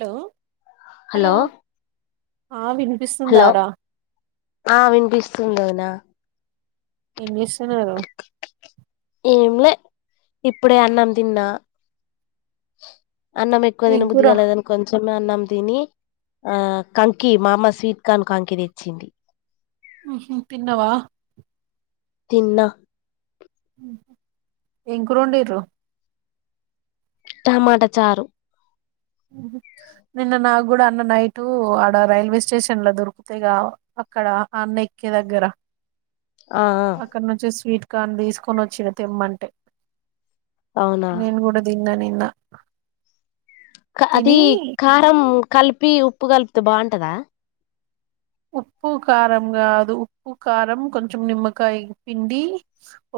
Hello! Hello, ఆ వినిపిస్తుందారా. స్తుంది వదినా ఏమ్ చేస్ ఏమ్ లే ఇప్పుడే అన్నం తిన్నా. అన్నం ఎక్కువ ఏం తినబుద్ధి కూర కాలేదని కొంచమే అన్నం తినీ ఆ కంకీ మా అమ్మ స్వీట్కాన్ కంకి తెచ్చింది. ఊహు తిన్నవా. తిన్నా ఊహు ఏమ్ కూరొండిర్రు టమాట చారు నిన్న నాక్ గూడా అన్న నైటూ ఆడ రైల్వే స్టేషన్ లో దొరుకుతయిగా, అక్కడా అన్న ఎక్కే దగ్గర ఆ ఆ అక్కడ్నుంచి స్వీట్ కాన్ తీసుకొని వచ్చిండు తేమ్మంటే అవునా నేను కూడా దిన్ నా నిన్న అది తిని కారం కల్ప్ పి ఉప్పు కలపుతే బాఉంటదా ఉప్పు కారం కాదు ఉప్పు కారం కొంచం నిమ్మకాయ పిండి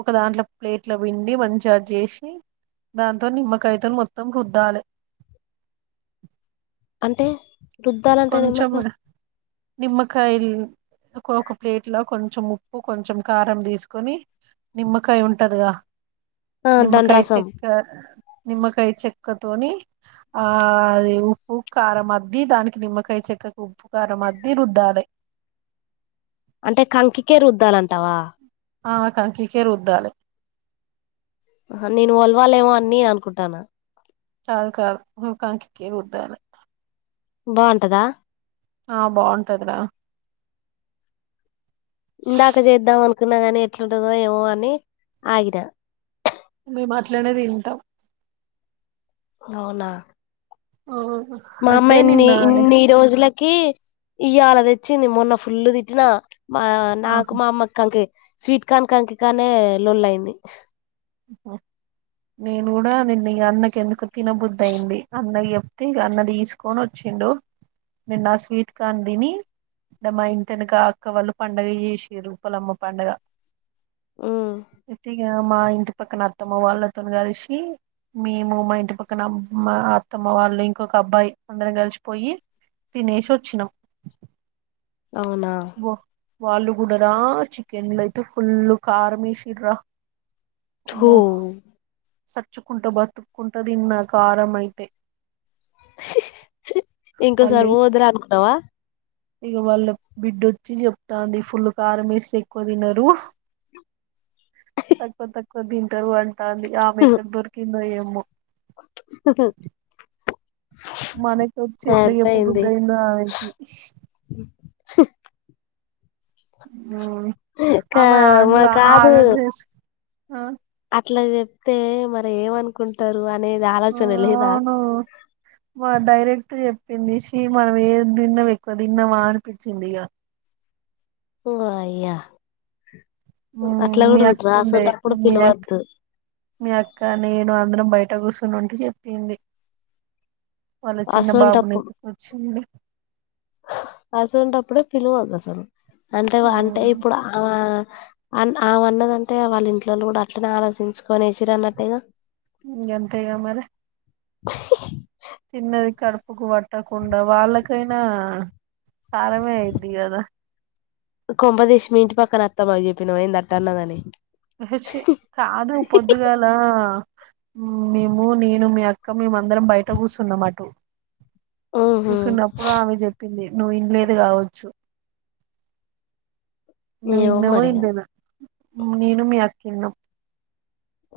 ఒక దాంట్లో ప్లేట్లో పిండి మంచిగా అది చేసి దాంతో నిమ్మకాయతో మొత్తం రుద్దాలి అంటే రుద్దలంటే నిమ్మకాయ్ నిమ్మకాయిల్ ఒక ఒక ప్లేట్లో కొంచం ఉప్పు కొంచం కారం తీసుకొని నిమ్మకాయ ఉంటదిగా ఆ దాని నిమ్మకాయ్ రసం చెక్కర్ నిమ్మకాయ చెక్కతోని ఆ ఆది ఉప్పు కారం అద్ది దానికి నిమ్మకై చెక్కకు ఉప్పు కారం అద్ది రుందాలే అంటే కంకిికే రుంద్దలంటావా ఆ కాంకికే రుద్దలి హా నేన్ వల్ వాలేమో అని అనుకుంటానా కాదు కాదు హు కంకి రుద్దలి బాఉంటదా ఆ బాఉంటది రా ఇందాక చెందామన్ కున గాని ఎట్లుంటందో ఏమో అని ఆగిన మేమ్ అట్లనే తింటాం అవునా ఆ మా అమ్మ అయితే ఎన్ని నిన్న ఇన్ని రోజులక్ కీర్ ఇయ్యాల తెచ్చింది మొన్న ఫుల్లు తిట్టిన మా నాకు మా అమ్మకు కంకు స్వీట్ కాన్ కంకి కానే లోల్ అయింది నేను కూడా నిన్న ఈ అన్నకి ఎందుకో తినబుద్ది అయింది అన్నయో తే ఇగ అన్న దిసుకొని వచ్చిండు నేను నా స్వీట్ కాన్ తిని మా ఇంటెనక అక్క వాళ్ళు పండగ చేసిరు ఉప్పలమ్మ పండుగ ఉమ్ గ మా ఇంట్ పక్కన అత్తమ్మ వాళ్ళతో కలిసి మేము మా ఇంటి పక్కన అమ్మా అత్తమ్మ వాళ్ళు ఇంకొక అబ్బాయి అందరం కలిసిపోయి తినేసి వచ్చినాం అవునా వాళ్ళు కూడాడరా చికెన్ లయితే ఫుల్ కారం యేసిర్ రా తో సచ్చుకుంటా బతుకుంటా దీన్న కారమ్ అయితే హి హీ ఇంకోొసారి పోవద్దు ర అనుకున్నాావా ఇక వాళ్ళ బిడ్డొచ్చి చెప్తాంది ఫుల్ కారం వేస్త ఎక్కువ తినరు తక్కువ తక్కు కొద్దింటరు అంట ఆమె ఎక్కడ దొరికిందో ఏమో అవు అ మనక వచ్చి ఎట్లా చెప్ప బుద్ధ అయిందో ఆమెకి ఆ అమె మా అనలా ఆ కాదు డ్రెస్ ఆ అట్లా చెప్తే మరి ఏమనుకుంటారు అ అది ఆ, ఆలోచన లేదా ఇ చెప్పింది ష మనం ఏ తిన్నము ఎక్కువ తిన్నావా అనిపించింది ఇగా వయ్య మీ అక్క ఉండే అసోంటప్పుడు మీ అక్క పిలవద్దు మీ అక్క నేను అందరం బయట అట్ట కూర్సునింటూ చెప్పింది వాళ్ళ చిన్న బాబు న ఎతుకిొచ్చింది అసొన్టప్పుడు పిలవద్దు అసలు అంటే అంటే ఉమ్, ఇప్పుడు ఆ అ ఆ వన్నదంటే వాళ్ళ ఇంట్లో కూడా అట్నే ఆలోచించుకొని వసిర అన్నట్టేగా ఈ గంతెగా మరి తిన్నది కడు ఉప్పుకు పట్టకుండా వాళ్ళకైనా కారమే అయిద్ది కదా కొంపదీసి మి ఇంటి పక్కన అత్తామ చెప్పినా్ ఏం తట్ట అన్నదని ష కాదు పొద్దుగాల మేము నేను మీ అక్క మేమందరం బయట కుసున్నం అటు ఊహు కూసున్నప్పుడు ఆమె చెప్పింది నువ్ ఇంలేదు కావచ్చు ను ఏమో ఇన్నవ మరిగా ఇంలేదో నేను మీ కవును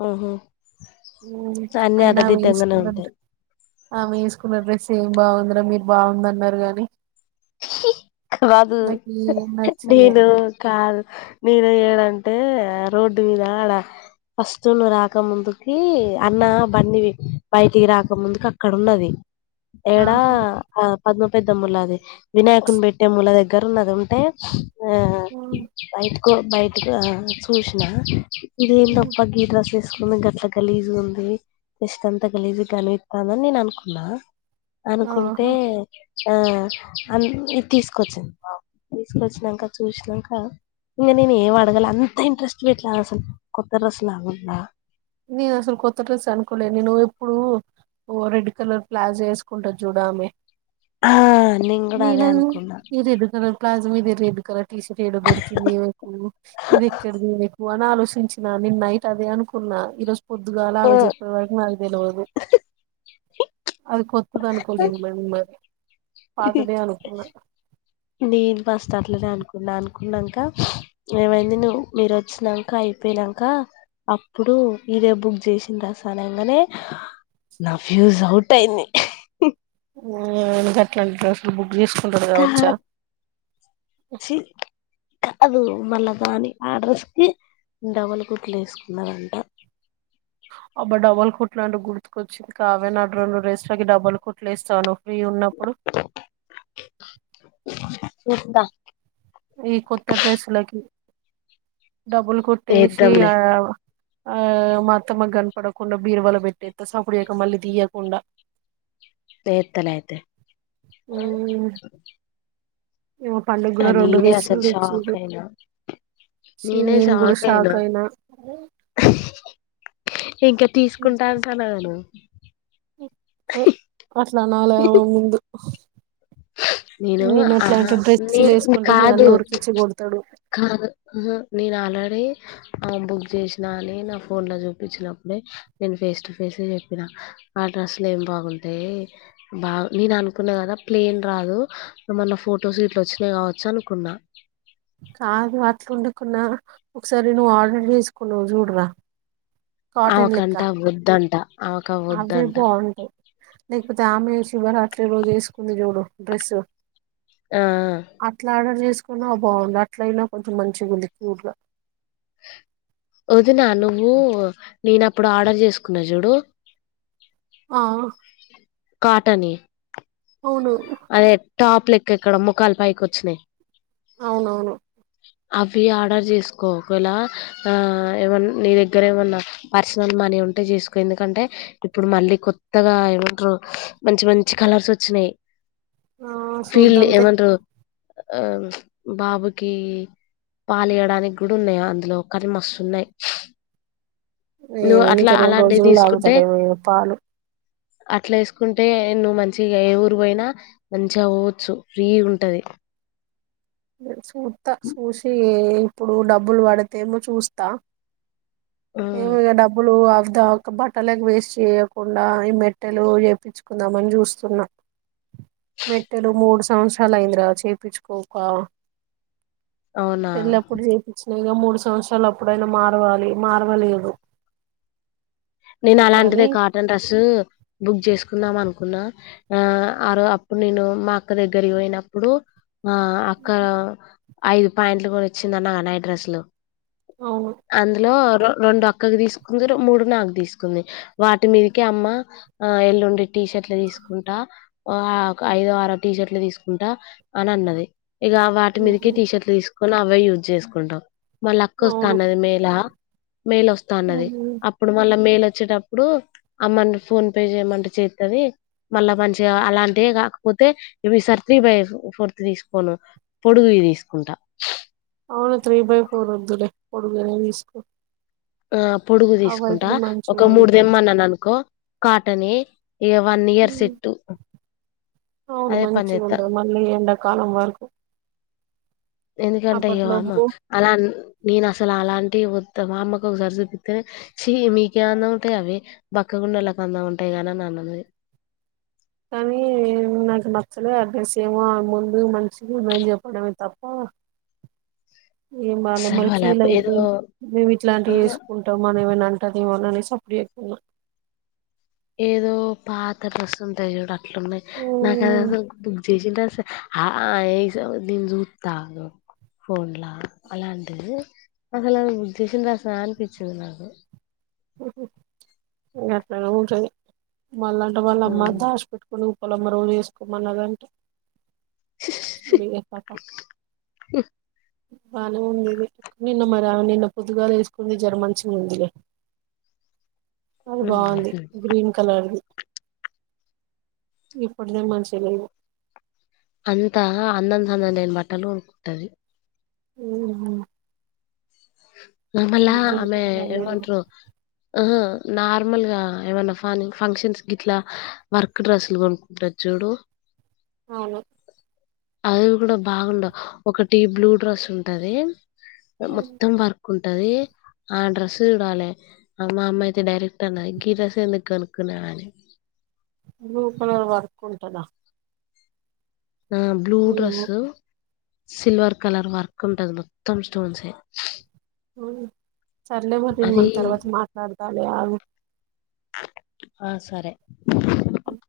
ఉహు అయిన ఆమె వేసుకున్నారు ఉంటాయి ఆమె వేసుకున్న డ్రెస్ ఏేం బాగుందిరా మీరు బాగుంది అన్నారు గాని రాదు నాకు ఏం నచ్చలే నేను కాల్ నేను ఏడంటే రోడ్డు మీద అడ ఫస్తువులు రాక ముందుకి అన్న బండి బయటికి రాక ముందుకి అక్కడ ఉన్నది ఎడా ఆహా ఆ పద్మ పెద్దమ్ముల్లాది వినాయకుని పెట్టే మూల దగ్గరన్నది ఉంటే ఆ కో బయటకు చూసిన ఇదేంది అప్ప గి డ్రెస్ వేసుకు ఏమేంది గట్ల గలీజ్ గా ఉంది చెస్ట్ అంతా గలీజు కనిపిస్తుంది నేను అనుకున్నా అనుకుంటే ఆహా ఆ అ ఈ తీసుకొచ్చింది తీసుకొచ్చిన్నాక చూసినంక ఇంకా నేను ఏం అడగాలి అంత ఇంట్రెస్ట్ పెట్లా అసలు కొత్త డ్రెస్ లాగా ఉందా నేను అసలు కొత్త డ్రెస్ అనుకోలే నేను ఎప్పుడు ఓ రెడ్ కలర్ ప్లాజో వేసుకుంటది చూడు ఆమె ఆ నేను కూడా అదే అనుకున్నా ఈ రెడ్ కలర్ ప్లాజో మీద రెడ్ కలర్ టీషర్ట్ ఏడ దొరికింది కు ఈమె ఇది ఎక్కడది ఇమకు అని ఆలోచించిన నేను నైట్ అదే అనుకున్నా ఇ రోజు పోద్దుగాలు అవి చెప్పే వరకు నాకు తెలవదు అది కొ కొత్తది అనుకోలేదు మమ్ పాతదే అనుకున్న నేను ఫస్ట్ అట్లేనే అనుకున్నా అనుకున్నాక ఏమైంది నువ్వు మీరు వచ్చాక అయిపోయినాక అప్పుడు ఇదే బుక్ చేసింది డ్రెస్ అనంగానే నా ఫీజు అవుట్ అయింది గట్లా అంటి డ్రెస్లు బుకు తీసుకుంటారు కావచ్చా కాచి కాదు మళ్ళా దాని ఆ డ్రస్ కి డబల్ కుట్లు వేసుకున్నదంట అబ్బా డబల్ కుట్లు అంటే గుర్తుకొచ్చి కావ్య నా రెండు డ్రెస్సులకి డబల్ కుట్లు వేస్తాను ఫ్రీ ఉన్నప్పుడు సుతా ఈ కొత్త డ్రెస్సులకి డబ్బులు కొట్టేసి వేద్దాంలే ఆ ఆ మా అత్తమ్మ కు కనపడకుండా బీరువల పెట్టేస్త సప్పుడుజెక మళ్ళీ తీయకుండా ఎత్తలే అయితే అ ఏమో పండు గూడ రెండు డ్రెస్సులు షాక్ తెచ్చిరు అయినా చి నీను కూడా షాక్ అయినా ఇంకా తీసుకుంటా అంటానువుగా నువ్వు అట్లా అనాలేమో [inaudible] నేను ఆహా అట్లాంటి డ్రెస్సులు నేను వేసుకుంటే మీ కాదు అన్న ఉరికిచ్చి కొడతాడు కాదు ఆహా నేను అల్ రాడి రి ఆమె బుక్ చేసినా అని నా ఫోన్లో చూపించినప్పుడే నేను ఫేస్ టు ఫేస్ చెప్పినా ఆ అడ్రస్లు ఏం బాగుంటాయి బా నేను అనుకున్నా కదా ప్లేన్ రాదు ఏమన్న ఫొటోస్ గిట్ల వచ్చినాయి కావచ్చు అనుకున్నా కాదు అట్లా ఉడుకున్నా ఒకసారి నువ్వు ఆర్డర్ చేసుకున్నావు్ చూడరా కాటన్ లెక్క అవకంట వద్దంట అవక అవే వదుంట బాగుంటాయి లేకపోతే ఆమె శివరాత్రి రోజు వేసుకుంది చూడు డ్రెస్సు ఆ అట్లా ఆర్డర్ చేసుకో న్నా బాగుంది అట్లయినా కొంచెం మంచిగా ఉంది క్యూట్ గా ఒదిన నువ్వు నేన అప్పుడు ఆర్డర్ చేసుకున్న చూడు ఆ కాటన్యి అవును అదే టాప్ లెక్క ఇక్కడ ముఖాలు పైకి వచ్చినాయి్ అవునవును అవి ఆర్డర్ చేసుకో ఒకవేలా ఆ ఏమన్నా నీ దగ్గర ఏమన్నా పర్సనల్ మనీ ఉంటే చేసుకో ఎందుకంటే ఇప్పుడు మళ్ళీ కొత్తగా ఏమంటారు మంచి మంచి కలర్స్ వచ్చినాయి ఆ ఫిల్డ్ చూద్దాం ఎం తి అంటారు అ బాబుకి బాబు కి పాలు ఇయ్యడానికి కూడా ఉన్నాయ్ అందులో కానీ మస్తువున్నాయి ఏ అనికి రెండు రోజులులో తీసుకుంటే తగుతాడేమో ఇగ పాలు అట్లా వేసుకుంటే నువ్వు మంచిగా ఏ ఊరు పోయినా మంచిగా పోవచ్చు ఫ్రీ ఉంటది అ కూూత సూషయే ఇప్పుడు డబ్బులు పడితేమో చూస్తా ఉమ్, ఏమి డబ్బులు దాకా బట్టలకి వేస్ట్ చేయకుండా ఈ మెట్టెలు చేయించుకుందామని చూస్తున్నా మెట్టెలు మూడు సంవత్సరాలు అయింది రా చేయించుకోక అవునా ఎళ్లప్పుడు ఇగా మూడు సంవత్సరాలు అప్పుడైనా మారవాలి మాార్వలేదు నేను అలాంటిదే కాటన్ డ్రెస్ బుక్ చేసుకు కున్నాం అనుకున్నా ఆ ఆ అప్పుడు నేను మా అక్క దగ్గర పోయినప్పుడు ఆ అక్కడ ఐదు పా్యాంట్లు కూడా వచ్చింది అన్నగా నైట్ డ్రెస్సులు అవును అందులో రెండు అక్కకి తీసుకుందరు మూడు నాకు తీసుకు తీకుంది వాటి మీదకే అమ్మ ఆ ఎల్లుండి టీషర్ట్లు తీసుకుంటా ఆ ఐదో ఆరో టీ షర్ట్లు తీసుకుంటా అని అన్నది ఇక వాటి మీదకి టీషర్ట్లు తీసుకొని ఆగ్ అవ యూజ్ చేసుకుంటాం వాళ్ళ అక్క వస్తా అవును అన్నది మేళ మేళ వస్తా అన్నది అప్పుడు మళ్ళ మేళ వచ్చేటప్పుడు అమ్మను ఫోన్ పే చేయమంటే చెత్తది మళ్ళా మంచిగా అలాంటియే కాకపోతే ఇవి ఈసారి త్రీ బై ఫోర్త్ తీసుకోను పొడుగు తీసుకుంటా అవును త్రీ బై ఫోర్ వదులే పొడుగనే తీసుకో ఆ పొడుగు తీసుకుంటా అవైతేనే మంచిగా ఒక మూడు తెమ్మని అనుకో కాటనే ఇగ వన్ ఇయర్స్ ఉంటాయి సెట్టు అవును మంచిగా ఉంద మళ్ళీ ఎండకు కాలం వరకు ఎందుకంటే ఇయ్యవా అమ్మ అప్పట్లోపు అలా నేను అసలు అలాంటి వద్దు మా అమ్మకు ఒకసారి చూపితేేనే చి మీకే అందం ఉంటాయి అవి బక్కగానోళ్లకు అందం ఉంటాయి గాని అన్నవి కానీ నాకు నచ్చలే ఆ డ్రెస్ ఏమో ఆ ముందు మంచి మేం చెప్పడమే తప్ప ఏం బాలమ్మ అసలు వాళ్ళ ఫీల్ అయిది ఏదో మేము ఇట్లాంటివి ఆ వేసుకుంటాం మన ఏమైనా అంటారు అ ఉన్నానే సప్పుడు చేయకున్నా ఏదో పాత రసం ఉంటే చూడ అట్లున్నాయి నాకు అది అసలు చేసింటే అస ఆ ఈ సంగతి నేను సూత్తాగు ఫోన్లా అలాంటిది అసలు సెషన్ బసదా అనిపించింది నాకు గాట్లానే ఉంటది మల్ల అంట వాళ్ళ అమ్మ ఉమ్. దాసి పెట్టుకోను వాళ్ళ అమ్మ రోజు ఏసుకోమన్నదంట చుడీదార్ పాపా బానే ఉంది ఇది నిన్న మరి ఆమె నిన్న పొద్దుగాల వేసుకున్నది జర మంచిగా ఉంది లే అది బాగుంది ఉహు. గ్రీన్ కలర్ ది ఇప్పుటిదే మంచిగా ఉంది అంతా అందం సందం లేని బట్టలు కొనుకుంటాది హమ్ మల్ల ఆమె మేము ఏమంటరు ఆహ నార్మల్ గా ఏమన్నా ఫన్ ఫంక్షన్స్ గీట్లా వర్క్ డ్రస్సులు కొనుకుంటారు చూడు అవును అవి కూడా బాగుండవు ఒకటి బ్లూ డ్రెస్ ఉంటది హమ్ మొత్తం వర్క్ ఉంటది ఆ డ్రెస్ చూడాలి ఆ మా అమ్మ అయితే డైరెక్ట్ అన్నది గీ డ్రెస్ ఎందుకు కొనుక్కున్నవని బ్లూ కలర్ వర్క్ ఉంటదా ఆ బ్లూ ఏమో డ్రెస్ సిల్వర్ కలర్ వర్క్ ఉంటది మొత్తం స్టోన్స్ అవును సర్లే మరి నేను మనం తర్వాత మాట్లాడు ఉంటాలే ఆగు ఆ సరే హమ్